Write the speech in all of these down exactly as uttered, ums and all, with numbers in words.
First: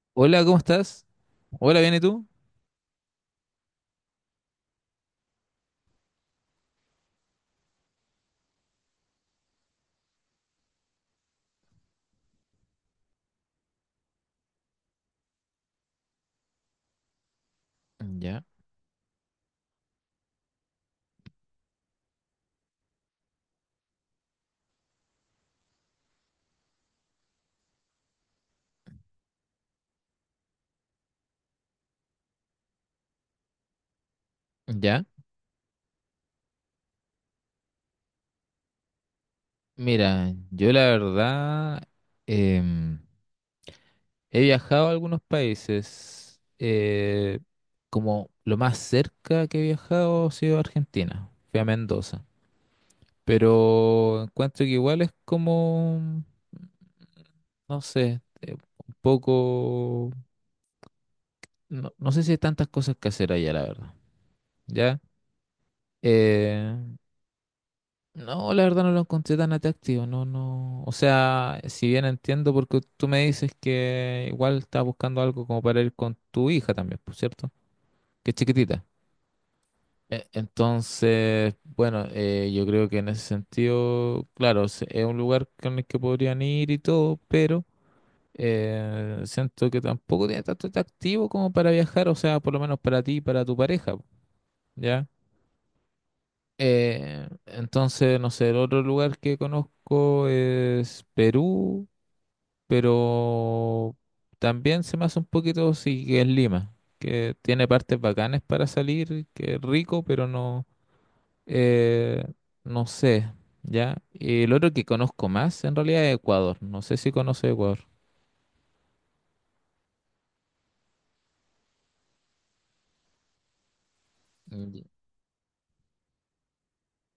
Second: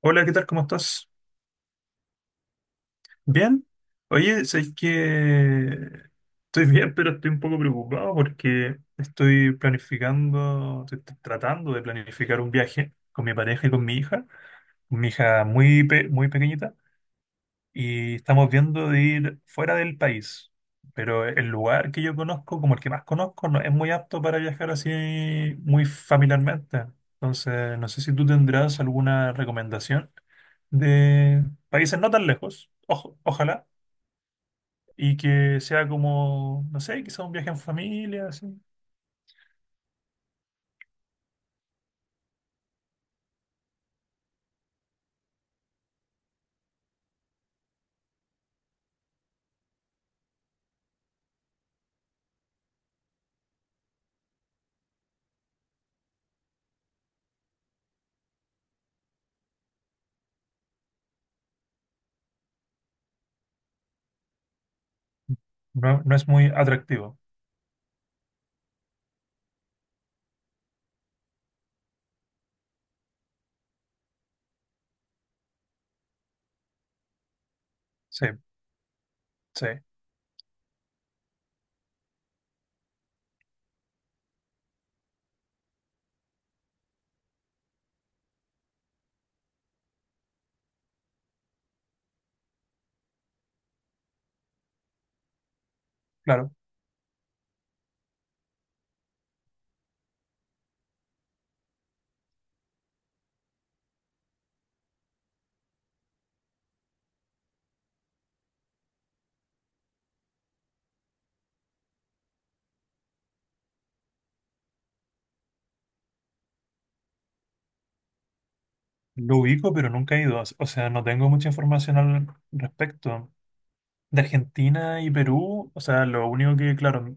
Hola, ¿qué Hola, tal? ¿cómo ¿Cómo estás? estás? Hola, ¿bien y tú? ¿Bien? Oye, sabéis que estoy bien, pero estoy un poco preocupado porque estoy planificando, estoy t- tratando de planificar un viaje con mi pareja y con mi hija, mi hija muy, pe- muy pequeñita. Y Ya, estamos viendo de ir fuera del país. Pero el lugar que yo conozco, como el que más conozco, no es muy apto para viajar así muy familiarmente. Entonces, no sé si tú tendrás alguna recomendación de países no tan lejos, ojo- ojalá, ya. y que sea como, no sé, quizá un viaje en familia, así. Mira, yo la verdad em, he viajado a algunos países. Eh, como lo más cerca que he viajado ha sido Argentina. Fui a Mendoza. Pero encuentro que igual es como, no sé, eh, un poco... No, no sé si hay tantas cosas que hacer allá, la verdad. ¿Ya? No, no es muy Eh, atractivo. No, la verdad no lo encontré tan atractivo, no, no. O sea, si bien entiendo porque tú me dices que igual estás buscando algo como para ir con tu hija también, por cierto, Sí, que es chiquitita. sí, E- Entonces, bueno, eh, yo creo que en ese sentido, claro, se- es un lugar con el que podrían ir y todo, pero eh, siento que tampoco tiene tanto atractivo como para viajar, o sea, por lo menos para ti y para tu pareja, ¿ya? claro. Eh, entonces, no sé, el otro lugar que conozco es Perú, pero también se me hace un poquito, sí, que es Lima, que tiene partes bacanas para salir, que es rico, pero no, eh, no sé, ¿ya? Y el otro que conozco más, en realidad, es Ecuador. No sé si conoce Ecuador. Lo ubico, pero nunca he ido. O sea, no tengo mucha información al respecto. De Mm. Argentina y Perú, o sea, lo único que, claro,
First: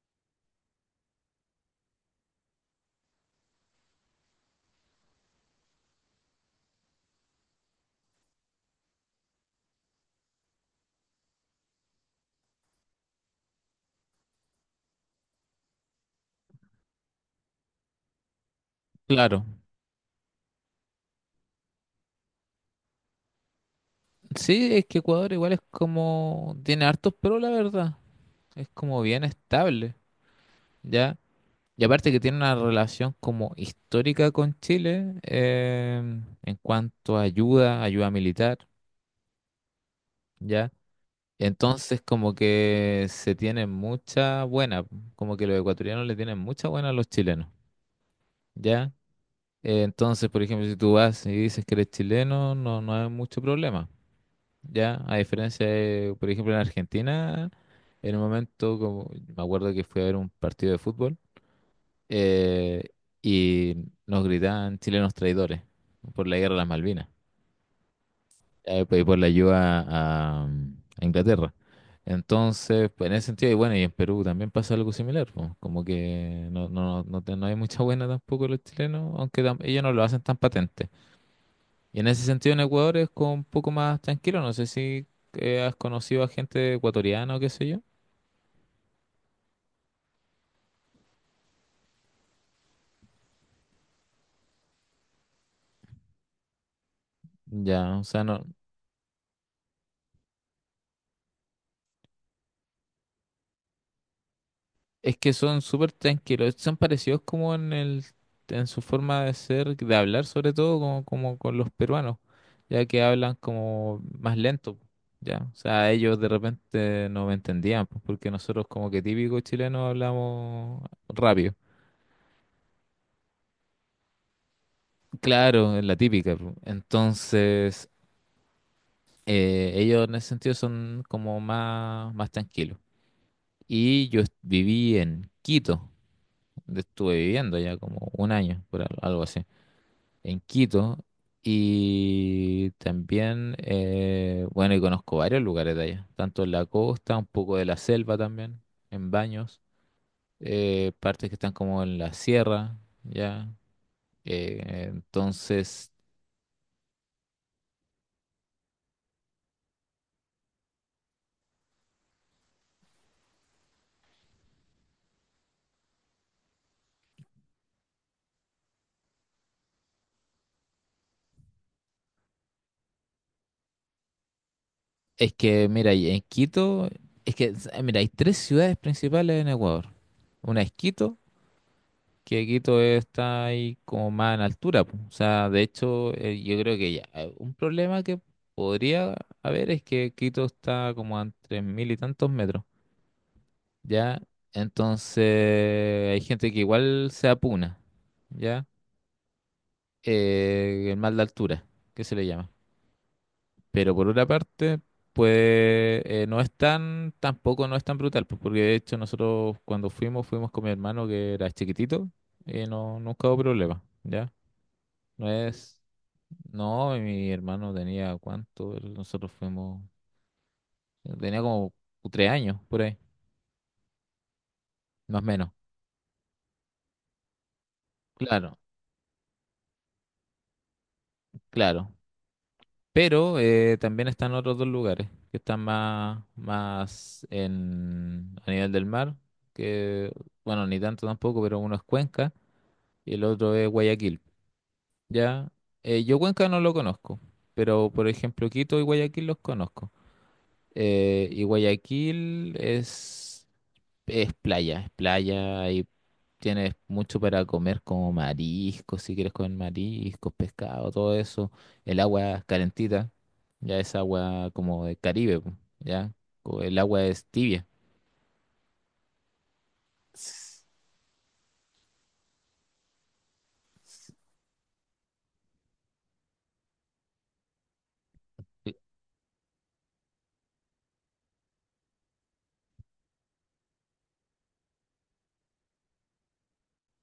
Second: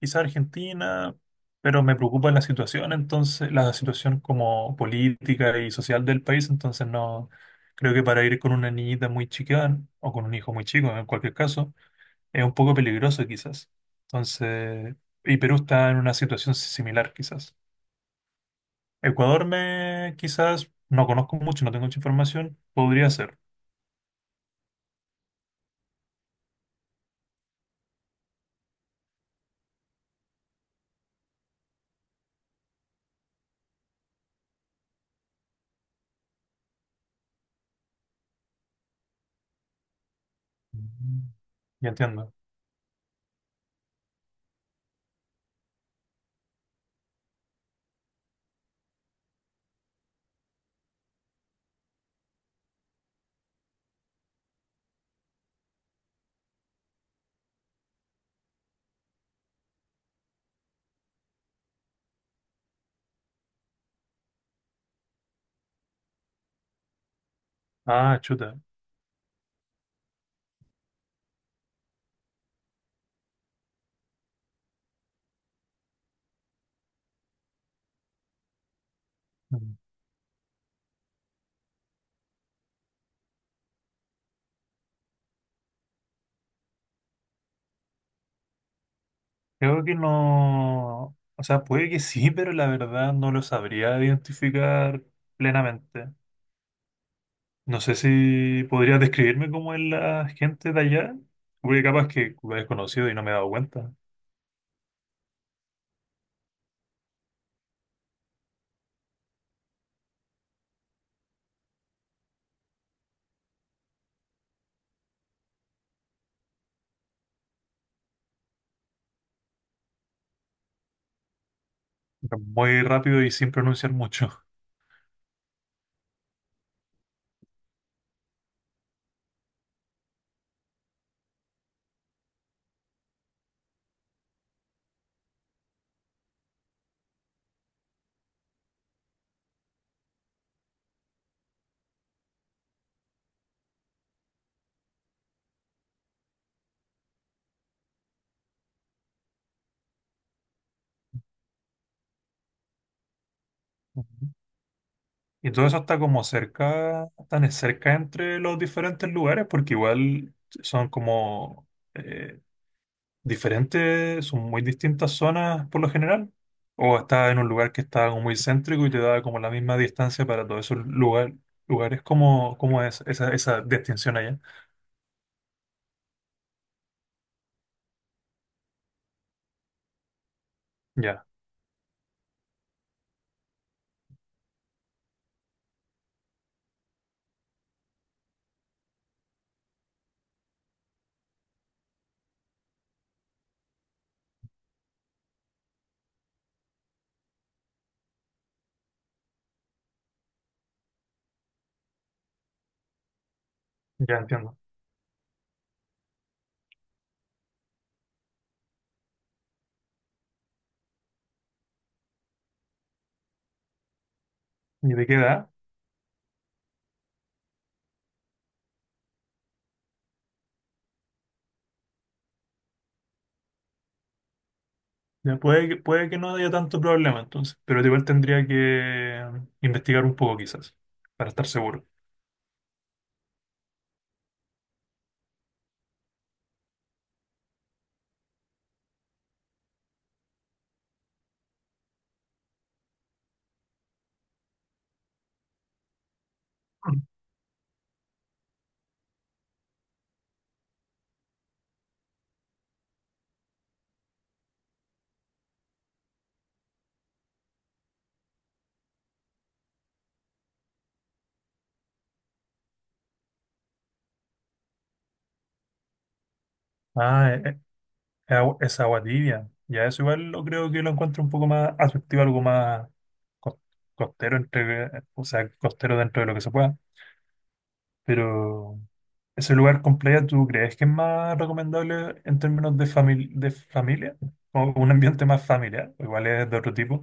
quizá Argentina, pero me preocupa la situación, entonces, la situación como política y social del país, entonces no, creo que para ir con una niñita muy chica o con un hijo muy chico, en cualquier caso, es un poco peligroso quizás. Entonces, y Perú está en una situación si, similar quizás. Claro, Ecuador me, quizás, no conozco mucho, no tengo mucha información, podría ser. sí, es que Ecuador igual es como, tiene hartos pero la verdad, es como bien estable, ¿ya? Y aparte que tiene una relación como histórica con Chile, eh, en cuanto a ayuda, ayuda militar, ¿ya? Mm. Ya Entonces entiendo. como que se tienen mucha buena, como que los ecuatorianos le tienen mucha buena a los chilenos, ¿ya? Eh, entonces, por ejemplo, si tú vas y dices que eres chileno, no, no hay mucho problema, ¿ya? A diferencia de, por ejemplo, en Argentina, en un momento, como, me acuerdo que fui a ver un partido de fútbol. eh, y nos gritaban chilenos traidores por la guerra de las Malvinas, Ah, chuta. eh, pues, y por la ayuda a, a Inglaterra. Entonces, pues, en ese sentido, y bueno, y en Perú también pasa algo similar, pues, como que no, no, no, no te- no hay mucha buena tampoco los chilenos, aunque tam- Mm. ellos no lo hacen tan patente. Y en ese sentido en Ecuador es como un poco más tranquilo, no sé si eh, has conocido a gente ecuatoriana o qué sé yo. Creo que no, o sea, puede que sí, pero la verdad no lo sabría identificar plenamente. No sé Ya, o sea, no. si podrías describirme cómo es la gente de allá, porque capaz que lo he desconocido y no me he dado cuenta. Es que son súper tranquilos, son parecidos como en el, en su forma de ser, de hablar sobre todo, como, como con los peruanos, ya que hablan como más lento, ya. O sea, ellos de repente no me entendían, pues, porque nosotros como que típico chileno hablamos rápido. Muy rápido y sin pronunciar mucho. Claro, es la típica, pues. Entonces, eh, ellos en ese sentido son como más, más tranquilos. Y yo est- viví en Quito, donde estuve viviendo ya como un año, por al- algo así. En Quito. Y también, eh, bueno, y conozco varios lugares de allá, tanto en la costa, un poco de la selva también, en Baños, eh, partes que están como en la sierra, ya. Ujú. Eh, Y todo eso entonces, está como cerca, tan cerca entre los diferentes lugares, porque igual son como eh, diferentes, son muy distintas zonas por lo general, o estás en un lugar que está como muy céntrico y te da como la misma distancia para todos esos lugar- lugares, ¿cómo, ¿cómo es esa, esa distinción allá? es que, mira, y en Quito, es que, eh, mira, hay tres ciudades principales en Ecuador. Una es Quito, Ya, que Quito está ahí como más en altura, po. O sea, de hecho, eh, yo creo que ya, eh, un problema que podría haber es que Quito está como a tres mil y tantos metros, ¿ya? Entonces, hay gente que igual se apuna, ¿ya? Eh, el mal de altura, que se le llama. Pero por ya otra entiendo. parte, pues eh, no es tan, tampoco no es tan brutal, pues, porque de hecho nosotros cuando fuimos, fuimos con mi hermano que era chiquitito, y no, nunca hubo problema, ¿ya? ¿Y de qué No edad? es. No, mi hermano tenía cuánto, Él- nosotros fuimos, tenía como tres años por ahí, más o Ya menos. puede, que- puede que no haya tanto problema entonces, pero igual tendría Claro, que investigar un poco quizás, para estar seguro. claro. Pero eh, también están otros dos lugares que están más, más en, a nivel del mar, que bueno, ni tanto tampoco, pero uno es Cuenca y el otro es Guayaquil. Ya. Eh, yo Cuenca no lo conozco, pero por ejemplo Quito y Guayaquil los conozco. Eh, y Guayaquil es Es playa, es playa y tienes mucho para comer como mariscos, si quieres comer mariscos, pescado, todo eso. El agua es calentita, ya es agua como de Caribe, po, ya. co- El agua es Ah, es tibia. agua, es agua tibia. Ya eso igual lo S- creo que lo encuentro un poco más atractivo, algo más cos- costero entre, o sea, costero dentro de lo que se pueda. eh, Pero ese lugar con playa, ¿tú crees que es más recomendable en términos de famil- de familia? O un ambiente más familiar, o igual es de otro tipo.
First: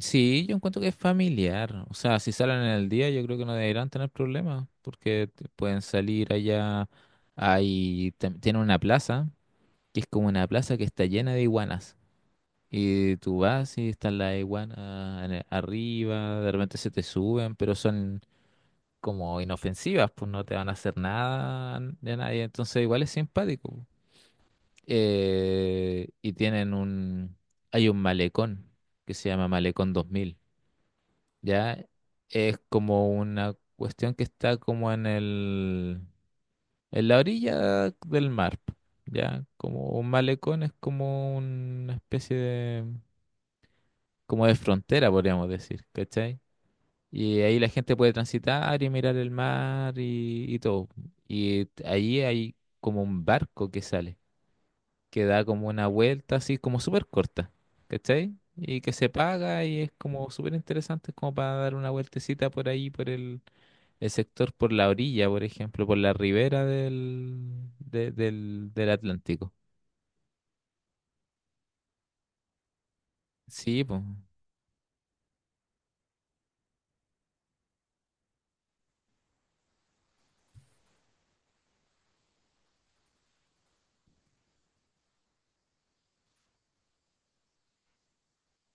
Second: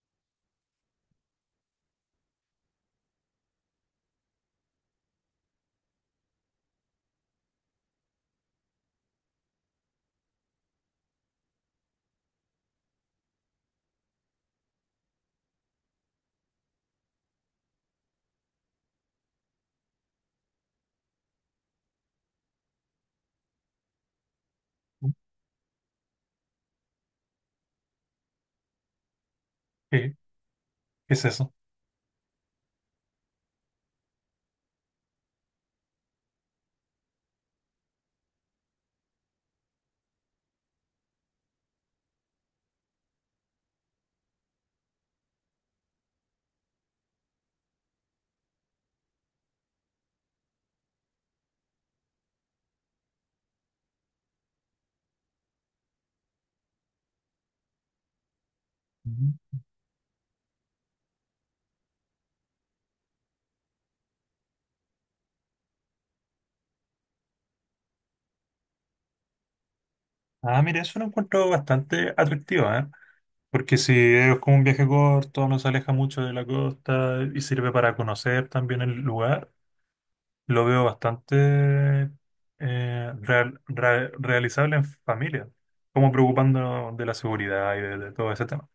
Sí, yo encuentro que es familiar. O sea, si salen en el día, yo creo que no deberán tener problemas, porque te- pueden salir allá. Hay, tam- tienen una plaza, que es como una plaza que está llena de iguanas. Y tú vas y están las iguanas en el- arriba, de repente se te suben, pero son como inofensivas, pues no te van a hacer nada de nadie, entonces igual es simpático. Eh, y tienen un, hay un malecón que se llama Malecón ¿Qué, dos mil, qué es eso? ¿ya? Es como una cuestión que está como en el, en la orilla del mar, ¿ya? Como un malecón es como una especie de como de frontera, podríamos decir, ¿cachai? Y ahí la gente puede transitar y mirar el mar y, y todo. Y t- ahí hay como un barco que sale, que da como una vuelta así como súper corta, ¿cachai? Y que se Ujú. paga y es como súper interesante, es como para dar una vueltecita por ahí, por el, el sector, por la orilla, por ejemplo, por la ribera del, de- del, del Atlántico. Ah, mira, eso lo encuentro bastante atractivo, ¿eh? Porque Sí, si pues, es como un viaje corto, no se aleja mucho de la costa y sirve para conocer también el lugar. Lo veo bastante eh, real- ra- realizable en familia, como preocupándonos de la seguridad y de, de todo ese tema.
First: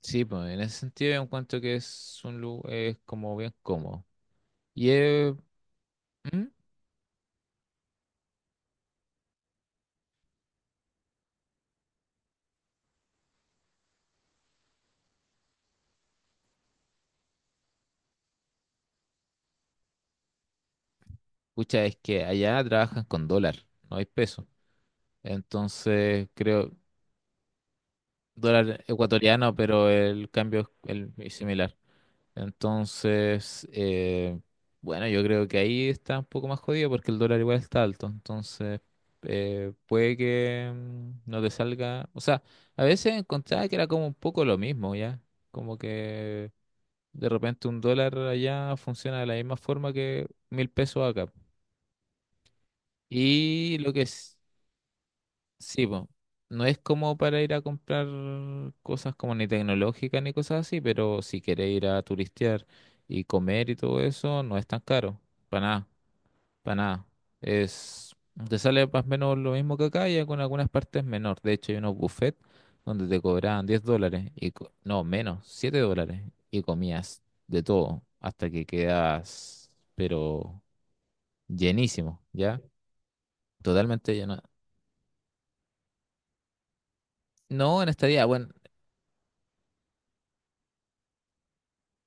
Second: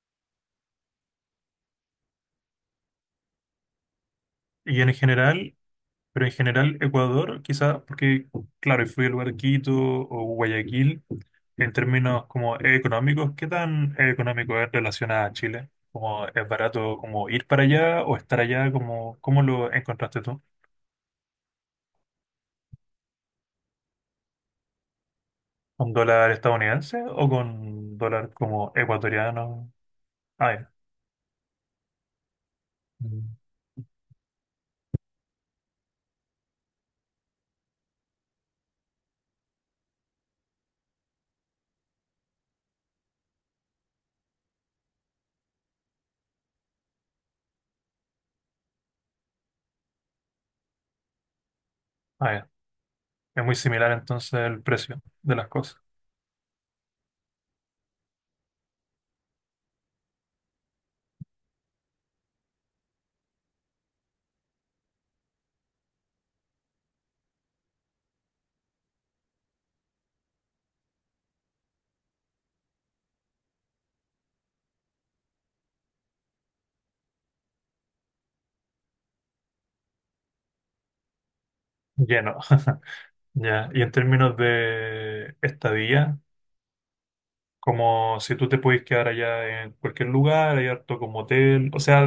sí, pues, en ese sentido yo encuentro que es un lugar, es como bien cómodo. Y Y en eh, general, pero en mm, general Ecuador, quizás, porque claro, y fui al lugar Quito o Guayaquil, en términos como económicos, ¿qué tan económico es relación a Chile? Como es barato como ir para allá o estar allá? Como cómo lo encontraste tú? pucha, es que allá trabajan con dólar, no hay peso. ¿Con Entonces, dólar creo, estadounidense o con dólar como dólar ecuatoriano, ecuatoriano? pero el Ah, cambio ya. es el- es similar. Mm. Entonces, eh, bueno, yo creo que ahí está un poco más jodido porque el dólar igual está alto. Entonces, eh, puede que mm, no te salga. O sea, a veces encontraba que era como un poco lo mismo, ¿ya? Como que de repente un dólar allá funciona de la misma forma que mil pesos acá. Ah, ya. Es muy Y similar lo que entonces es, el precio de las cosas. sí, po, no es como para ir a comprar cosas como ni tecnológicas ni cosas así, pero si quieres ir a turistear y comer y todo eso, no es tan caro, para nada, para nada. Es, te sale más o menos lo mismo que acá y con algunas partes menor. De hecho, hay unos buffets donde te cobraban diez dólares, y, co- no, menos, siete dólares, y comías de todo hasta que quedas, pero llenísimo, Lleno. ¿ya? Ya. Y en Totalmente términos lleno. de estadía, No, en como estadía, si bueno, tú te puedes quedar allá en cualquier lugar, hay harto como hotel, o sea,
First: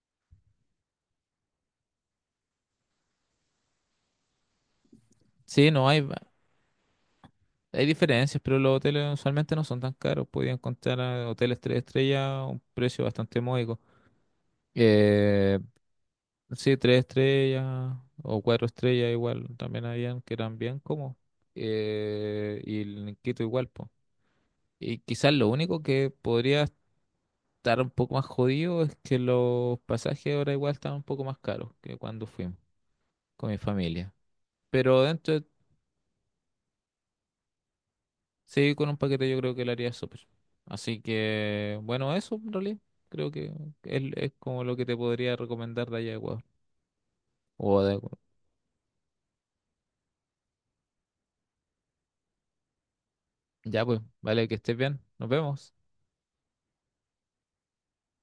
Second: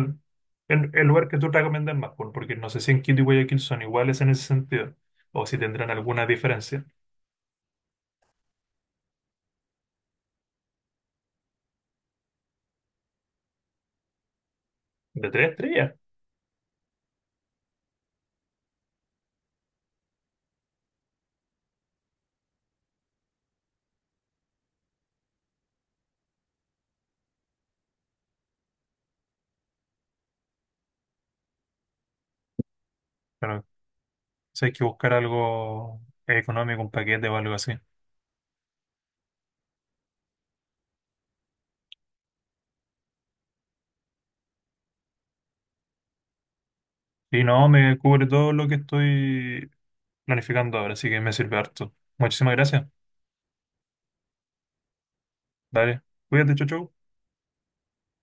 el, el lugar que tú recomiendas más, por- porque no sé si en Quito y Guayaquil son iguales en ese sentido, o si sí, no tendrán hay, alguna diferencia. hay diferencias, pero los hoteles usualmente no son tan caros. Podía encontrar a hoteles tres estrellas a un precio bastante módico. De tres Eh, estrellas. sí, tres estrellas o cuatro estrellas igual, también habían que eran bien cómodos. Eh, y el Quito igual, pues. Y quizás lo único que podría estar un poco más jodido es que los pasajes ahora igual están un poco más caros que cuando fuimos con mi Pero familia. si hay que Pero buscar dentro de, algo económico, un paquete o algo así. sí, con un paquete yo creo que le haría súper. Así que, bueno, eso en realidad creo que es, es como lo que te podría recomendar de allá de Ecuador. Y no, O de me Ecuador. cubre todo lo que estoy planificando ahora, así que me sirve harto. Muchísimas gracias. Ya pues, vale, que estés bien. Nos vemos. Dale, cuídate, chau, chau.